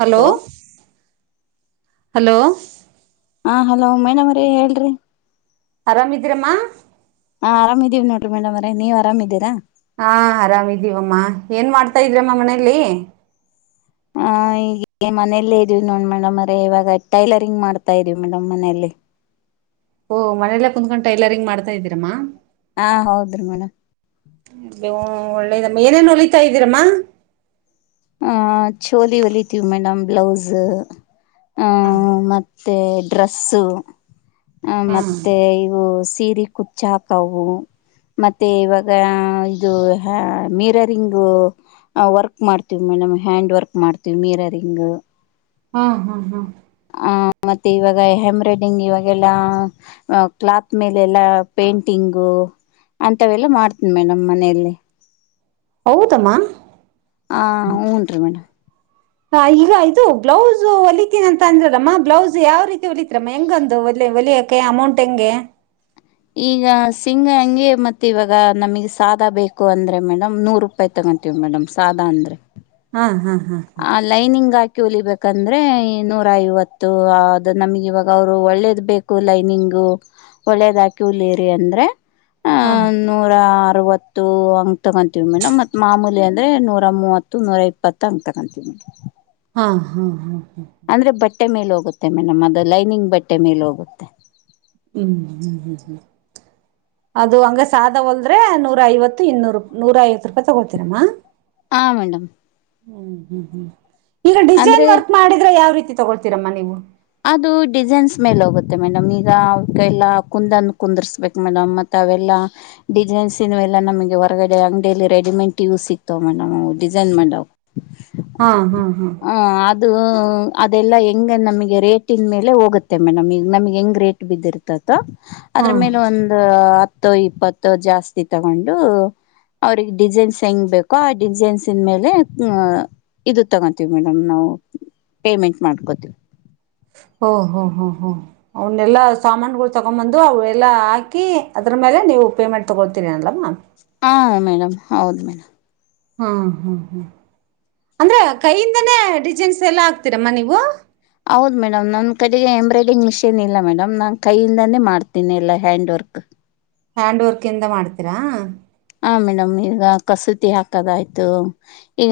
Hello hello ಹಾ hello ಮನ ಮ್ರ ಹೇಳ್ರಿ ಆರಾಮಿದೀರಮ್ಮ ಹಾ ಆರಾಮಿದೀವಿ ನೋಡ್ರಿ ಮೇಡಮ್ರೆ ನೀವರಾಮಿದ್ದೀರಾ ಹಾ ಆರಾಮಿದೀವಮ್ಮ ಏನ್ ಮಾಡ್ತಾ ಇದ್ರಮ್ಮ ಮನೇೆಯಲ್ಲಿ ಹ ಈಗ ಮನೆಯಲ್ಲೇ ಇದೀವಿ ನೋಡ್ ಮೇಡಮ್ ಅ್ರ ಇವಾಗ ಟೈಲರಿಂಗ್ ಮಾಡ್ತಾ ಇದೀವಿ ಮೇಡಮ್ ಮನೇೆಯಲ್ಲಿ ಓಹ ಮನೆಯಲ್ಲೇ ಕುತ್ಕೊಂಡು ಟೈಲರಿಂಗ್ ಮಾಡ್ತಾ ಇದ್ದೀರಮ್ಮಾ ಹಾ ಹೌದ್ರಿ ಮೇಡಮ ಒಳ್ಳೇದಮ್ಮ ಏನೇನ್ ಹೊಲಿತಾ ಇದ್ದೀರಮ್ಮ ಆ ಚೋಲಿ ಒಲಿತೀವಿ ಮೇಡಮ್ ಬ್ಲೌಸ್ ಹ್ಮ ಮತ್ತ ಡ್ರೆಸ್ಸ ಹಾ ಮತ್ತೆ ಇವು ಸೀರಿ ಕುಚ್ಚಾಕವು ಮತ್ತೆ ಇವಾಗ ಇದು ಮೀರರಿಂಗ್ ವರ್ಕ್ ಮಾಡ್ತ ಲೆ ಹ್ಯಾಂಡ್ ವರ್ಕ್ ಮಾಡ್ತೀವಿ ಮೀರರಿಂಗ್ ಹಾ ಹಾ ಹಾ ಆ ಮತ್ತೆ ಇವಾಗ ಹ್ಯಂಬ್ರೈಡಿಂಗ್ ಇವಾಗೆಲ್ಲ ಕ್ಲಾತ್ ಮೇಲೆ ಎಲ್ಲ ಪೇಂಟಿಂಗು ಅಂತವೆಲ್ಲ ಮಾಡ್ತೀನಿ ಮೇಡಮ್ ಮನೆಯಲ್ಲಿ ಹೌದಮ್ಮ ಹ ಹಊನ್ ರೀ ಮೇಡಮ್ ಹ ಈಗ ಇದು ಬ್ಲೌಸ್ ಹೊಲಿತೀನ ಅಂತ ಅಂದ್ರಮ್ಮ ಬ್ಲೌಸ್ ಯಾವ ರೀತಿ ಹೊಲತ್ರಮ್ಮ ಹೆಂಗೊಂದು ಒಲ ಒಳಿಯಕ ಅಮೌಂಟ್ ಎಂಗ ಈಗ ಸಿಂಗ ಹಂಗೆ ಮತ್ತ್ ಇವಾಗ ನಮಗ್ ಸಾದ ಬೇಕು ಅಂದ್ರೆ ಮೇಡಮ್ ನೂರು ರೂಪಾಯಿ ತ ಮಾಡ್ತೇವಿ ಮೇಡಮ್ ಸಾದಾ ಅಂದ್ರೆ [inaudible] ಹಾ ಹಾ ಹಾ ಆ ಲೈನಿಂಗ್ ಆಕಿ ಕ್ಯೂಲಿಬೇಕಂದ್ರೆ ನೂರ ಐವತ್ತು ಅದು ನಮ್ಗೆ ಇವಾಗ ಅವ್ರು ಒಳ್ಳೇದ ಬೇಕು ಲೈನಿಂಗ್ ಒಳ್ಳದ ಅಂದ್ರೆ ಹಾ ನೂರ ಅರವತ್ತು ಅಂಗ ತಗೊಂತೀವಿ ಮ ನಮ್ ಮತ್ ಮಾಮೂಲಿ ಅಂದ್ರೆ ನೂರ ಮೂವತ್ತು ನೂರ ಇಪ್ಪತ್ತು ಅಂಗ ತ ಹತ [inaudible] ಹಾ ಹಾ ಹಾ ಅಂದ್ರೆ ಬಟ್ಟೆ ಮೇಲೆ ಹೋಗುತ್ತೆ ಮೇಡಮ್ ಅದು ಲೈನಿಂಗ್ ಬಟ್ಟೆ ಮೇಲೆ ಹೋಗುತ್ತೆ ಹ್ಮ್ ಹ್ಮ್ ಹ್ಮ್ ಹ್ಮ್ ಅದು ಹಂಗ ಸಾದ ಹೊಲ್ದ್ರೆ ನೂರ ಐವತ್ತು ಇನ್ನೂರು ನೂರ ಐವತ್ತು ರೂಪಾಯಿ ತಗೊಳ್ತೀರಮ್ಮ ಹ ಮೇಡಮ್ ಹೂ ಹೂ ಹೂ ಈಗ ಅಂದರೆ ಡಿಸೈನ್ ವರ್ಕ್ ಮಾಡಿದ್ರೆ ಯಾವ ರೀತಿ ತಗೊಳ್ತೀರಮ್ಮ ನೀವು ಅದು ಡಿಸೈನ್ಸ್ ಮೇಲ್ ಹೋಗುತ್ತೆ ಮೇಡಮ್ ಈಗ ಅವಲ್ಲ ಕುಂದನ್ನು ಕುಂದರ್ಸ್ಬೇಕಕ್ ಮೇಡಮ್ ಮತ್ತ ಲ್ಲ ಡಿಸೈನ್ಲ್ಲ ನಮಗೆ ಹೊರಗಡೆಂಗಲಿ ರೆಡಿಮೆಂಟ್ ಯೂಸ್ ಸಿತ ಮೇ ೈ ಮಾಡ ಹಾ ಹಾ ಹಾ ಅದು ಅದೆಲ್ಲ ಹೆಂಗ್ ನಮಗೆ ರೇಟಿನ ಮೇಲೆ ಹೋಗುತ್ತೆ ಮೇಡಮ್ ಈಗ ನಮಗೆ ಹೆಂಗ್ ರೇಟ್ ಬಿದ್ದಿರ್ತ ಹಾ ಅದ್ರ ಮೇಲೆ ಒಂದು ಹತ್ತು ಇಪ್ಪತ್ತು ಜಾಸ್ತಿ ತಗೊಂಡು ಅವ್ರಗ್ ಡಿಸೈನ್ಸ್ ಹೆಂಗ್ ಬೇಕೋ ಆ ಡಿಸೈನ್ಸ್ನ್ ಮೇಲೆ ಇದು ತಗೋಂತೀವಿ ಮೇಡಮ್ ನಾವು ಪೇಮೆಂಟ್ ಮಾಡ್ಕೋತವಿ ಓಹ್ ಹೊ್ ಹ್ ಹ್ ಅವನ್ನೆಲ್ಲಾ ಸಾಮಾನುಗಳು ತಗೊಂಡ್ ಬಂದು ಅವೆಲ್ಲಾ ಹಾಕಿ ಅದ್ರ ಮೇಲೆ ನೀ ಪೇಮೆಂಟ್ ತಗೊಳ್ತೀರಿ ಅಲ್ವಾ ಹಾ ಮೇಡಮ್ ಹೌದು ಮೇಡಮ್ ಹಾ ಹಾ ಹಾ ಅಂದ್ರೆ ಕೈಯಿಂದನೇ ಡಿಸೈನ್ಸ್ ಎಲ್ಲ ಆಾಕ್ತೀರಮ್ಮ ನೀವು ಹೌದ್ ಮೇಡಮ್ ನನ್ ಕಡೆಗೆ ಎಂಬ್ರಾಯ್ಡಡಿಂಗ್ ಮಿಷಿನ್ ಇಲ್ಲ ಮೇಡಮ್ ನಾನ್ ಕೈಯಿಂದಾನೇ ಮಾಡ್ತೀನಿ ಎಲ್ಲ ಹ್ಯಾಂಡ್ ವರ್ಕ್ ಹಾ ಹ್ಯಾಂಡ್ ವರ್ಕ್ ಇಂದ ಮಾಡ್ತೀರಾ ಹ ಮೇಡಮ್ ಈಗ ಕಸೂತಿ ಹಾಕದಯ್ತು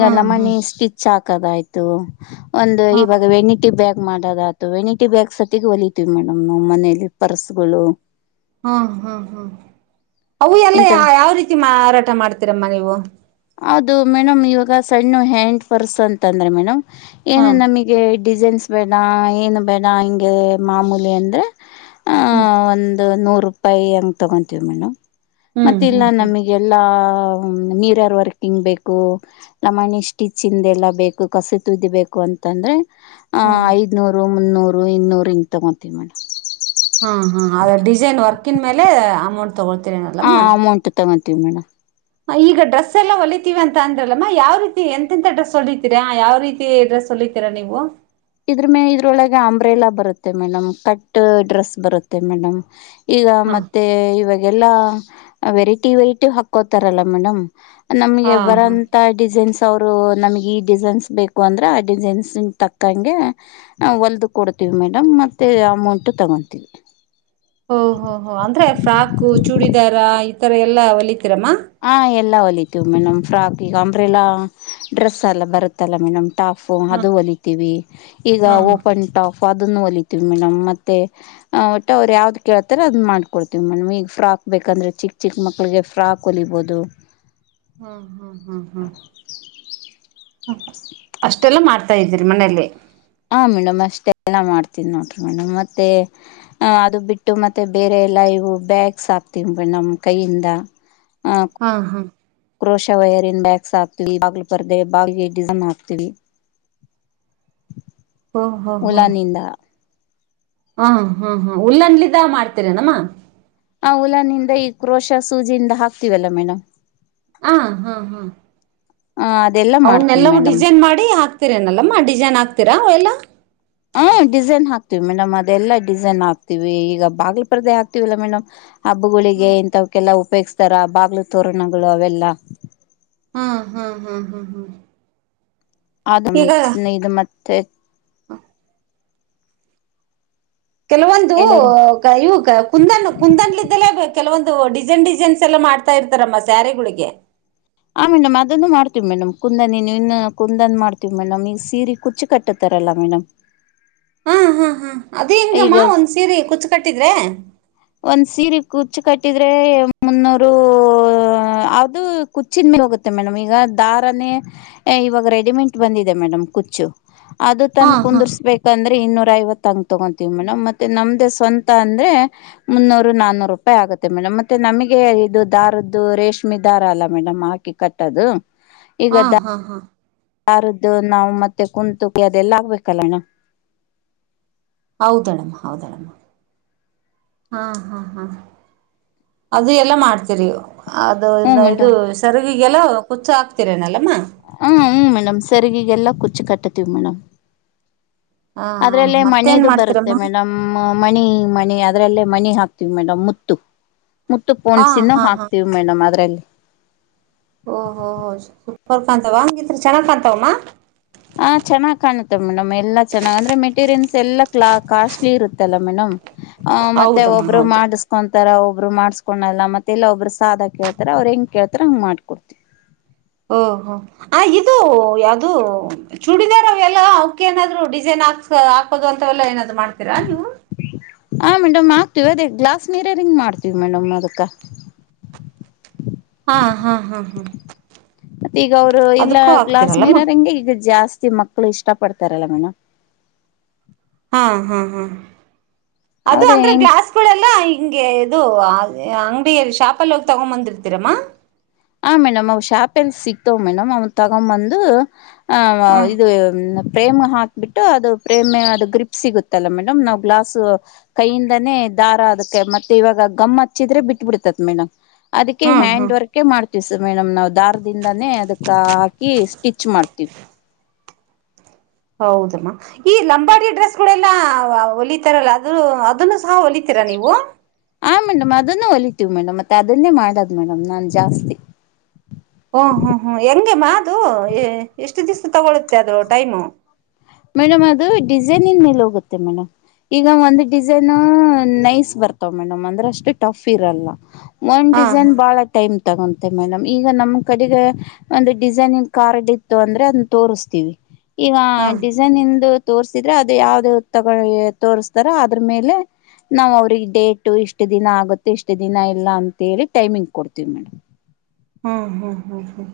ಹಾ ಹಾ ಸ್ಟಿಚ್ ಹಾಕ ಾಯ್ತು ಒಂದು ಹಾ ಇವಾಗ ವೆಣ್ಣಿಟಿ ಬ್ಯಾಗ್ ಮಾಡ ಆತ ವೆಣಿಟಿ ಬ್ಯಾಗ್ಸ್ ಸತ್ತ ಹೊಲಿತೀವಿ ಮೇಡಮ್ ನ್ ಮನಲಿ ಪರ್ಸ್ ಗಳು ಹ ಹಾ ಹಾ ಅವು ಎಲ್ಲ ಇಂತ ಯಾವ ರೀತಿ ಮಾರಾಟ ಮಾಡ್ತೀರಮ್ಮ ನೀವು ಹೌದು ಮೇಡಮ್ ಇವಾಗ ಸಣ್ಣ ಹ್ಯಾಂಡ್ ಪರ್ಸ್ ಅಂತಂದ್ರೆ ಮೇಡಮ್ ಹಾ ಏನು ನಮಗೆ ಡಿಸೈನ್ಸ್ ಬೇಡ ಏನು ಬೇಡ ಹಿಂಗೆ ಮಾಮೂಲಿ ಅಂದ್ರೆ ಆ ಹ್ಮ್ ಒಂದು ನೂರು ರೂಪಾಯಿ ಹಂಗೆ ತೊಗೊಂತೀವಿ ಮೇಡಮ್ ಹ್ಮ್ ಮತ್ತೆ ಇಲ್ಲ ಹ್ಮ್ ಹ್ಮ್ ನಮಗೆ ಎಲ್ಲಾ ನೀರಾರ ಮರ್ಕಿಂಗ್ ಬೇಕು ಲಮಣಿ ಸ್ಟಿಚ್ಂದ ಎಲ್ಲಾ ಬೇಕು ಕಸ ತುದಿ ಬೇಕು ಅಂತಂದ್ರೆ ಆ ಹ್ಮ್ ಐದನೂರು ಮುನ್ನೂರು ಇನ್ನೂರು ಹಿಂಗ ತಗೋತೀವಿ ಮೇಡಮ್ ಹಾ ಹಾ ಅದ ಡಿಸೈನ್ ವರ್ಕನ್ ಮೇಲೆ ಅಮೌಂಟ್ ತಗೊಳ್ತೀರನಲ್ಲಮ್ಮ ಮೇಡಂ ಈಗ ಡ್ರೆಸ್ ಎಲ್ಲ ಹೊಲಿತೀವಿ ಅಂತ ಅಂದ್ರಲ್ಲಮ್ಮ ಯಾವ ರೀತಿ ಎಂತೆಂತ ಡ್ರೆಸ್ ಹೊಲಿತೀರಾ ಯಾವ ರೀತಿ ಸಲಿತೀರಾ ನೀವು ಇದ್ರ ಮೇ ಇದ್ರೊಳಗೆ ಅಂಬ್ರೆಲಾ ಬರುತ್ತೆ ಮೇಡಮ್ ಕಟ್ ಡ್ರೆಸ್ ಬರುತ್ತೆ ಮೇಡಮ್ ಈಗ ಹಾ ಮತ್ತೆ ಇವಾಗೆಲ್ಲಾ ವೆರೈಟಿ ವೆರೈಟಿ ಹಾಕೋತಾರಲ್ಲ ಮೇಡಮ್ ನಮ್ಗೆ ಹಾ ಹಾ ಬರಂತ ಡಿಸೈನ್ಸ್ ಅವ್ರು ನಮ್ಗೆ ಈ ಡಿಸೈನ್ಸ್ ಬೇಕು ಅಂದ್ರೆ ಆ ಡಿಸೈನ್ಸ್ ತಕ್ ಂಗೆ ಹೊಲದು ಕೊಡ್ತೀವಿ ಮೇಡಮ್ ಮತ್ತೆ ಅಮೌಂಟ್ ತಗೊಂತೀವಿ ಓ ಹೋ ಹೋ ರ ಎಲ್ಲ ಅವಲಿ ಹ ಎಲ್ಲ ಹೊಲಿತವಿ ಮೇಡಮ್ ಫ್ರಾಕ್ ಈಗ ಅಂಬ್ರೇಲಾ ಡ್ರೆಸ್ ಎಲ್ಲ ಬರುತ್ತಲ್ಲ ಮೇಡಮ್ ಟಾಫು ಹಾ ಅದು ಒಲಿತೀವಿ ಈಗ ಹಾ ಓಪನ್ ಟಾಫ್ ಅ ಹೊಲಿತೀವಿ ಮೇಡಮ್ ಮತ್ತೆ ಒಟ್ಟು ಅವ್ರು ಯಾವ್ದ್ ಕೇಳ್ತಾರೆ ಅದನ್ನ ಮಾಡ್ಕೊಡ್ತವಿ ಮೇಡಮ್ ಈಗ ಫಾಕ್ ಬೇಕ ಯಾಕಂದ್ರೆ ಚಿಕ್ಕ ಚಿಕ್ಕ ಮಕ್ಳಿಗೆ ಫ್ರಾಕ್ ಹೊಲಿಬೋುದು ಹ ಹ ಹ ಹಾ ಅಷ್ಟೆಲ್ಲ ಮಾಡ್ತಾ ಇದ್ದೀರಿ ಮನೇೆಯಲ್ಲಿ ಹಾ ಮೇಡಮ್ ಅಷ್ಟೆಲ್ಲ ಮಾಡ್ತಿ ನೋಡ್ರಿ ಮೇಡಮ್ ಮತ್ತೆ ಅದು ಬಿಟ್ಟು ಮತ್ತೆ ಬೇರೆ ಎಲ್ಲ ಇ ಬ್ಯಾಗ್ ಸಾಕ್ತಿಂಬ ನಮ್ಮ ಕೈಯಿಂದ ಹಾ ಹಾ ಕ್ರೋಶ ವೈರಿ ಇನ್ ಬ್ಯಾಗ್ಸ್ ಹಾಕ್ತವಿ ಬಾಗಿಲು ಪರ್ದೆ ಬಾಗ್ಲಿಗೆ ಡಿಸೈನ್ ಹಾಕ್ತಿೀವಿ ಹ ಹ ಹ ಹಾ ಉಲಾನಿಂದ ಹ ಹಾ ಹಾ್ ಉಲ್ಲನ್ಲಿದ ಮಾಡ್ತೀರನಮ್ಮ ನಾವುುಲನಿಂದ ಈ ಕ್ರೋಶ ಸೂಜಿಯಿಂದ ಹಾಕ್ತೀವಲ್ಲ ಮೇಡಮ್ ಹ ಹಾ ಹಾ ಆ ಅದೆಲ್ಲಾ ಮಾಡ್ತೀನಿ ಅವನ್ನನ್ನೆಲ್ಲವೂ ಮೇಡಮ್ ಡಿಸೈನ್ ಮಾಡಿ ಹಾಕ್ ಹಾಕ್ತಿರೆನಲ್ಲೆಮ್ಮ ಡಿಸೈನ್ ಹಾಕ್ತೀರ ಅವೆಲ್ಲ ಹಾಕ್ತೀವಿ ಮೇಡಮ್ ಅದೆಲ್ಲಾ ಡಿಸೈನ್ ಹಾಕ್ತೀವಿ ಈಗ ಬಾಗಿಲ ಪರ್ದೆ ಹಾಕತಿವಿಲ್ಲ ಮೇಡಮ್ ಹಬ್ಬೊಗೋಳಿಗೆ ಇಂತವ್. ಕೆಲ್ಲಾ ಉಪೆಗ್ಸ್ತರ ಬಾಗ್ಲು ತೋರಣಗಳ ಅವೆಲ್ಲಾ. ಹ್ಮ ಹಾ ಹಾ್ ಹಾ ಹಾ ಆದಮ ಇದು ಮತ್ತೆ ಹಾ ಕೆಲವೊಂದು ಟೈಲರಿಂಗ್ ಕ ಇವುಕ ಕುಂದನ್ನು ಕುಂದನ್ಲಿದ್ದಲೇ ಬ ಕೆಲವೊಂದು ಡಿಸೈನ್ ಡಿಸೈನ್ಸ್ ಎಲ್ಲ ಮಾಡ್ತಾ ಇರ್ತಾರಮ್ಮ ಸ್ಯಾರಿಗುಳಿಗೆ. ಹ ಮೇಡಮ್ ಅದನ್ನು ಮಾಡ್ತೀವ ಮೇಡಮ್ ಕುಂದನಿ ನೀ ಇನ್ ಕುಂದನ್ ಮಾಡ್ತಿವ ಮೇಡಮ್ ಈಗ ಸೀರಿ ಕುಚ್ಚ ಕಟ್ಟತ್ತ. ರಲ್ಲ ಮೇಡಮ್. ಹಾ ಹಾ ಹಾ ಅದು ಹೆಂಗಮ್ಮ ಈಗ ಒಂದ್ ಸೀರಿ ಕುಚ್ಚ ಕಟ್ಟಿದ್ರೆ. ಒಂದ್ ಸೀರಿ ಕುಚ್ಚಿ ಕಟ್ಟಿದ್ರೆ ಮುನ್ನೂರು ಅದು ಕುಚ್ಚಿನ ಮೇಲ ಹೋಗುತ್ತ. ಮೇಡಮ್ ಈಗ ದಾರಾನೆ ಇವಾಗ ರೆಡಿಮೆಂಟ್ ಬಂದಿದೆ ಮೇಡಮ್ ಕುಚ್ಚು. ಅದು ಹಾ ತಂದ ಹಾ ಕುಂದರ್ಸ್ಬೇಕಂದ್ರ. ಇನ್ನೂರ ಐವತ್ತಂಗ ತಗೋಂತೀವಿ ಮೇಡಮ್ ಮತ್ತೆ ನಮ್ದೇ ಸ್ವಂತ ಅಂದ್ರೆ ಮುನ್ನೂರು ನಾನೂರು ರೂಪಾಯಿ ಆಗುತ್ತೆ ಮೇಡಮ್ ಮತ್ತೆ ನಮಗೆ ಇದು ದಾರದ್ದು ರೇಷ್ಮೆ ದಾರ ಅಲ್ಲಾ ಮೇಡಮ್ ಕಿ ಕಟ್ಟದು ಈಗ ಹಾ ಹಾ ಹಾ ದಾರದ್ದು ನಾವು ಮತ್ತೆ ಕುಂತುಕಿ ಅದೆಲ್ಲ ಆಗ್ಬೇಕಲ್ಲ ಹಿನಾ. ಹೌದಳಮ್ಮ ಹೌದೆಳಮ್ಮ. ಹಾ ಹಾ ಹಾ ಅದು ಎಲ್ಲ ಮಾಡ್ತೀರಿ. ಅದು ಇದ ಹ್ಮ್ ಇದು ಮೇಡಮ್ ಸೆರಗಿಗೆಲ್ಲ ಕುಚ್ಚು ಹಾಕ್ತಿರೆನಲ್ಲ ಮೇ ಹ್ಮ ಹ್ಮ್ ಮೇಡಮ್ ಸೆರಿಗಿಗೆಲ್ಲ ಕುಚ್ಚ ಕಟ್ಟತೀವಿ ಮೇಡಮ್. ಹಾ ಅದ್ರಲ್ಲೇ ಮತ್ತೇನ್ ಮಣಿದು ಬರುತ್ತೆ ಮಾಡ್ತೀರಮ್ಮ ಮೇಡಮ್ ಮ್ ಮಣಿ. ಮಣಿ ಅದ್ರಲ್ಲೇ ಮಣಿ ಹಾಕ್ತೀವಿ ಮೇಡಮ್ ಮುತ್ತು. ಮುತ್ತು ಹಾ ಪೋಣ್ಸಿನ ಹಾ ಹಾ ಹಾಕ್ತಿವಿ ಮೇಡಮ್ ಅದರಲ್ಲಿ. ಓಹೋ ಸೂಪರ್ ಕಾಂತವ್ ಹಂಗಿದ್ರ ಚೆನ್ನಾಗ್ ಕಾಂತವಮ್ಮ. ಹ ಚೆನ್ನಾಗ ಕಾಣುತ್ತ ಮೇಡಮ್ ಎಲ್ಲಾ ಚೆನ್ನಾಗ್ ಅಂದ್ರೆ ಮೆಟೀರಿಯಲ್ಸ್ ಎಲ್ಲಾ ಕ್ಲಾ ಕಾಸ್ಲಿ ಇರತ್ತಲ್ಲಾ ಮೇಡಮ್ ಹ ಮತ್ತೆ ಹೌದಮ್ಮ ಒಬ್ರು ಹೌದು ಮಾಡಸಕೊಂತ ತರ ಒಬ್ರು ಮಾಡ್ಸ್ಕೊಂಡಲ್ಲ ಮತ್ತೆ ಇಲ್ಲಾ ಒಬ್ರು ಸಾದ ಕೇಳ್ತಾರ ಅವ್ರು ಹೆಂಗ್ ಕೇಳ್ತಾರ ಹಂಗ್ ಮಾಡ್ಕೊಡ್ತಿವಿ. ಓ ಹೋ ಆ ಇದು ಯಾವ್ದು ಚೂಡಿದಾರ್ ಅವೆಲ್ಲ ಅವ್ಕೆ ಏನಾದ್ರು ಡಿಸೈನ್ [unintelligible] ಹಾಕೋದು ಅಂತವೆಲ್ಲ ಏನಾದ್ರ ಮಾಡ್ತೀರಾ ನೀವು. ಹಾ ಮೇಡಮ್ ಹಾಕ್ತೀವಿ ಅದೇ ಗ್ಲಾಸ್ ಮೀರೆರಿಂಗ್ ಮಾಡ್ತೀವಿ ಮೇಡಮ್ ಅದಕ್ಕ. ಹಾ ಹಾ ಹಾ ಹಾ ಮತ್ತೆ ಈಗ ಅವ್ರು ಇಲ್ಲ ಅದಕ್ಕೂ ಗ್ಲಾಸ್ ಆಗ್ತಿರಲ್ಲಮ್ಮ ಮೀರರಿಂಗೆ ಈಗ ಜಾಸ್ತ ತಿ ಮಕ್ಳು ಇಷ್ಟ ಪಡ್ತಾರಲ್ಲ ಮೆನು [unintelligible] ಹಾ ಹಾ ಹಾ ಅದು ಅವ್ರ ಅಂದ್ರೆ ಹೆಂಗ್ ಗ್ಲಾಸ್ಗೋಳೆಲ್ಲ ಹಿಂಗೆ ಇದು. ವಾವೆ ಏ ಅಂಗಡಿಯಲ್ಲಿ ಶಾಪಲ್ಲ ಹೋಗ್ ತೋಗೊಂಡ್ ಬಂದಿರ್ತೀರಮ್ಮ. ಆ ಮೇಡಮ್ ಅವು ಶಾಪ್ ಎಲ್ ಸಿಗ್ತಾವ್ ಮೇಡಮ್ ಅವನ್ ತಗೊಂಬಂದ. ಹ ವ ಹ್ಮ್ ಇದು ಫ್ರೇಮ್ ಹಾಕ್ಬಿಟ್ಟು ಅದು ಪ್ರೇಮ್ ಅದು ಗ್ರಿಪ್ ಸಿಗುತ್ತಲ್ಲ ಮೇಡಮ್ ನಾವು ಗ್ಲಾಸ್ ಕೈಯಿಂದಾನೇ. ದಾರ ಅದಕ್ಕೆ ಮತ್ತೆ ಇವಾಗ ಗಮ್ಮ ಹಚ್ಚಿದ್ರೆ ಬಿಟ್ ಬಿಟ್ಬುಡ್ತಾತ್ ಮೇಡಮ್ ಅದೀಕ್ಕೆ ಹ್ಮ್ ಹ್ಯಾಂಡ್ ಹ್ಮ್ ವರ್ಕ್. ಮಾಡ್ತೀವಿ ಸ್ ಮೇಡಮ್ ನಾವ್ ದಾರದಿಂದಾನೇ ಅದಕ್ಕ ಹಾಕಿ ಸ್ಟಿಚ್ ಮಾಡ್ತೀವಿ. ಹೌದಮ್ಮ ಈ ಲಂಬಾಡಿ ಡ್ರೆಸ್ ಗೊಳೆಲ್ಲ ಹೊಲಿತಾರಲ್ಲ ಅ ಅದುನ್ನು ಸಹ ಹೋಲಿತಿ. ತಿರಾ ನೀವು. ಹ ಮೇಡಮ್ ಅದುನ್ನು ಹೊಲಿತೀವಿ ಮೇಡಮ್ ಮತ್ತ ಅದನ್ನೇ ಮಾಡದು ಮೇಡಮ್ ನಾನ್ ಜಾಸ್ತಿ. ಓ ಹ್ಮ್ ಹ್ಮ್ ಹ್ಮ್ ಹೆಂಗೆ ಮಾ ಅದು ಎಷ್ಟ ದಿವ್ಸ ತಗೊಳ್ಳುತ್ತೆ ಅದು ಟೈಮು. ಮೇಡಮ್ ಅದು ಡಿಸೈನೀನ್ ಮೇಲ ಹೋಗುತ್ತೆ ಮೇಡಮ್. ಈಗ ಒಂದ್ ಡಿಸೈನ್ ನೈಸ್ ಬರ್ತವ ಮೇಡಮ್ ಅಂದ್ರ ಅಷ್ಟ ಟಫ್ ಇರಲ್ಲ. ಒನ್ ಹಾ ಡಿಸೈನ್ ಹಾ ಬಾಳ ಟೈಮ್. ತಗೊಂತೆೆ ಮೇಡಮ್ ಈಗ ನಮ್ ಕಡೆಗೆ ಒಂದು ಡಿಸೈನಂಗ್ ಕಾರ್ಡ್ ಇತ್ತು ಅಂದ್ರೆ ಅದನ್ನ ತೋರಿಸ್ತೀವಿ. ಈಗ. ಹಾ ನಿಂದು ತೋರ್ಸಿದ್ರೆ ಅದು ಯಾವದೇ ತೋರ್ಸ್ತಾರ ಅದ್ರ ಮೇಲೆ. ನಾವ್ ಅವ್ರಿಗೆ ಡೇಟು ಇಷ್ಟು ದಿನ ಆಗುತ್ತೆ ಎಷ್ಟು ದಿನ ಇಲ್ಲ ಅಂತೇಳಿ ಟೈಮಿಂಗ್ ಕೊಡ್ತೀವಿ ಮೇಡಮ್. ಹ್ಮ್ ಹ್ಮ್ ಹ್ಮ್ ಹ್ಮ್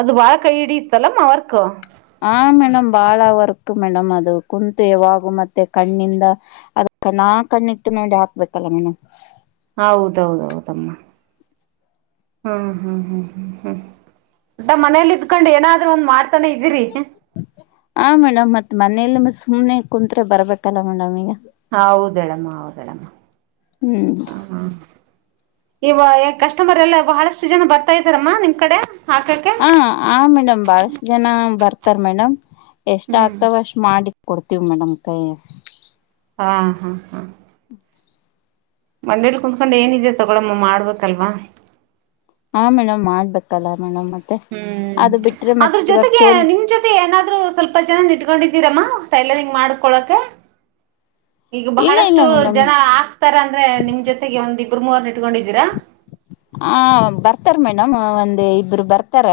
ಅದು ಬಾಳ ಕೈ ಹಿಡತ್ತಲ್ಲಮ್ಮ ವರ್ಕ. ಹ ಮೇಡಮ್ ಬಾಳ ವರ್ಕ್ ಮೇಡಮ್ ಅದು ಕುಂತು ಯಾವಾಗು ಮತ್ತೆ ಕಣ್ಣಿಂದ ಅದ. ಕಣ ಕಣ್ಣಿಟ್ಟು ನೋಡಿ ಹಾಕ್ಬೇಕಲ್ಲ ನೀವ. ಹೌದೌದ ಹೌದಮ್ಮ. ಹ್ಮ್ ಹ್ಮ್ ಹ್ಮ್ ಹ್ಮ್ ಹ್ಮ ಓಟ ಮನೇಲಿ ಇದ್ಕೊಂಡ್ ಏನ. ಆ ಮೇಡಮ್ ಮತ್ತೆ. ಮನೇಲಿ ಸುಮ್ನೆ ಕುತ್ರೆ ಬರ್ಬೇಕಲ್ಲ ಮೇಡಮ್ ಈಗ. ಹ ಹೌದಳಮ್ಮ ಹೌದಳಮ್ಮ. ಹ್ಮ್. ಹ ಹಾ ಇವ ಕಸ್ಟಮರ್ ಎಲ್ಲ ಬಹಳಷ್ಟು ಜನ ಬರ್ತಾ ಇದ್ದಾರಮ್ಮ ನಿಮ್ ಕಡೆ. ಹಾಕಕ್ಕೆ ಹ ಆ ಮೇಡಮ್ ಬಾಳಷ್ಟ ಜನ ಬರ್ತಾರ ಮೇಡಮ್ ಎಷ್ಟ ಹ್ಮ್ ಆಗ್ತವ ಅಷ್ಟ್ ಮಾಡಿ. ಕೊಡ್ತೀವಿ ಮೇಡಮ್ ಕೈ. ಹಾ ಹಾ ಹಾ. ಮನೇಲಿ ಕುತ್ಕೊಂಡು ಏನಿದೆ ತಗೊಳಮ್ಮ ಮಾಡ್ಬೇಕಲ್ವಾ. ಹ ಮೇಡಮ್ ಮಾಡ್ಬೇಕಲ್ಲ. ಮೇಡಮ್ ಮತ್ತೆ ಹ್ಮ್ ಅದು ಬಿಟ್ರೆ ಮತ್ತೆ ಅದ್ರ ಇವಾಗ ಜೊತೆಗೆ ಚೋಲಿ ನಿಮ್ ಜೊತೆ ಏನಾದ್ರರು ಸ್ವಲ್ಪ ಜನ ಇಟ್ಕೊಂಡಿದ. ಇದಿರಮ್ಮ ಟೈಲರಿಂಗ್ ಮಾಡ್ಕೊಳಕ. ಈಗ ಇಲ್ಲ ಬಹಳಷ್ಟು ಇಲ್ಲ ಮೇಡಮ್ ಜನ ಆಗ್ತಾರ ಅಂದ್ರೆ ನಿಮ್ ಜೊತೆಗೆ ಒಂದ್ ಇಬರು ಮೂವರ್ನ ಇಟ್ಕೊಂಡಿದ್ದೀರಾ. ಹ ಬರ್ತಾರ ಮೇಡಮ್ ಒಂದ್ ಇಬ್ರು ಬರ್ತಾರ.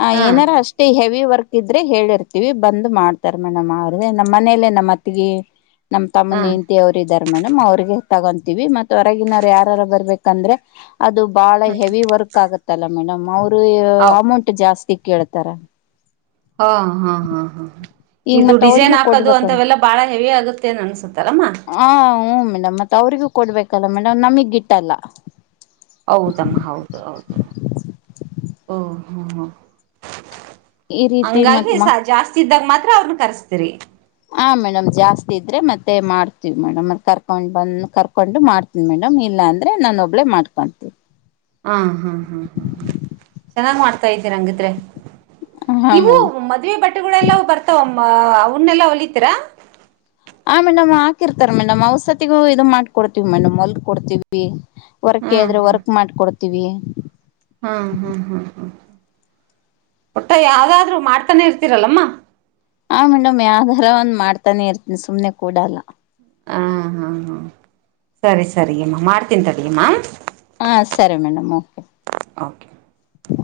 ಹ ಹಾ ಏನಾರ ಅಷ್ಟೇ ಹೆವಿ ವರ್ಕ್. ಇದ್ರೆ ಹೇಳಿರ್ತೀವಿ ಬಂದ್ ಮಾಡ್ತಾರ ಮೇಡಮ್ ಅವ್ರ ನಮ್ಮ ಮನೇಲೆೇ ನಮ್ಮ ಅತ್ತಗಿ. ನಮ್ಮ್ ಹಾ ತಮ್ಮನ ಹೆಂಡತಿ ಅವ್ರು ಇದ್ದಾರೆ. ಮೇಡಮ್ ಅವ್ರಿಗೆ ತಗೊಂತೀವಿ ಮತ್ತ ಹೊರಗಿನವ್ರು ಯಾರಾರು ಬರ್ಬೇಕಂದ್ರೆ. ಅದು ಬಾಳ ಹಾ ಹೆವಿ ವರ್ಕ್ ಆಗುತ್ತಲ್ಲ ಮೇಡಮ್ ಅವರು ಹಾ ಅಮೌಂಟ್ ಜಾಸ್ತಿ. ಕೇಳ್ತಾರ. ಹಾ ಹಾ ಹಾ ಹಾ. ಈಗ ಇದು ಮತ್ ಡಿಸೈನ್ ಅವ್ರಿಗೂ ಹಾಕದು ಕೊಡ್ಬೇಕಲ್ ಅಂತವೆಲ್ಲಾ ಬಾಳ ಹೆವಿ ಆಗುತ್ತೆ ಅನ್ಸುತೇನಮ್ಮ. ಹ ಹ್ಮ ಮೇಡಮ್ ಮತ್ತ ಅವ್ರಿಗೂ ಕೊಡ್ಬೇಕಲ್ಲ ಮೇಡಮ್ ನಮಿಗ್ ಗಿಟ್ಟಲ್ಲ. ಹೌದಮ್ಮ ಹೌದು ಹೌದು ಓ ಹ್ಮ ಹ್ಮ. ಈ ರೀತಿ ಹಂಗಾಗಿ ಮತ್ ಮ ಜಾಸ್ತಿ ಇದ್ದಾಗ ಮಾತ್ರ ಅವ್ರನ ಕರ್ಸ್ತರಿ. ಹಾಂ ಮೇಡಮ್ ಜಾಸ್ತಿ ಇದ್ದರೆ ಮತ್ತೆ ಮಾಡ್ತೀವಿ ಮೇಡಮ್ ಕರ್ಕೊಂಡು ಬಂದು ಕರ್ಕೊಂಡು ಮಾಡ್ತೀನಿ ಮೇಡಮ್ ಇಲ್ಲ. ಇಲ್ಲ ಅಂದ್ರೆ ನಾನ ಒಬ್ಬಳೇ ಮಾಡ್ಕೊಂತೀನಿ. ಹಾ ಹಾ ಹ್ಮ್ ಹ್ಮ್ ಹ್ಮ್ ಚೆನ್ನಾಗ್ ಮಾಡ್ತಾ ಇದ್ದೀರಿ ಅಂಗಿದ್ರೆ. ಹಾ ಇವು ಮೇಡಮ್ ಮದ್ವೆ ಬಟ್ಟೆಗಳೆಲ್ಲ ಬರ್ತಾವ ಅವನ್ನೆಲ್ಲ ಹೊಲಿತೀರಾ. ಆ ಮೇಡಮ್ ಹಾಕಿರ್ತಾರ್ ಮೇಡಮ್ ಔಸತಿಗೂ ಇದದು ಮಾಡ್ಕೊಡ್ತಿವಿ ಮೇಡಮ್ ಹೊಲೆದು ಕೊಡ್ತತಿವಿ. ವರ್ಕ್ ಹೇಳ್ರೆ ವರ್ಕ್ ಮಾಡಕೊಡ್ತೀವಿ. ಹಾ ಹಾ ಹಾ ಹಾ ಪುಟ್ಟ ಯಾವ್ದಾದ್ರರು ಮಾಡ್ತಾನೆ ಇರ್ತೀರಲ್ಲಮ್ಮ ಹ ಮೇಡಮ್ ಯಾವಧಾರ ಒಂದ್ ಮಾಡ್ತಾನೆ ಇರ್ತೀನಿ ಸುಮ್ನೆ ಕೂಡ ಅಲ್ಲ ಹ ಹಾ ಹಾ ಸರಿ ಸರಿಯಮ್ಮ ಮಾಡ್ತೀನ್ ತಡಿಯಮ್ಮ ಹಾ ಸರಿ ಮೇಡಮ್ ಓಕೆ ಓಕೆ ಹ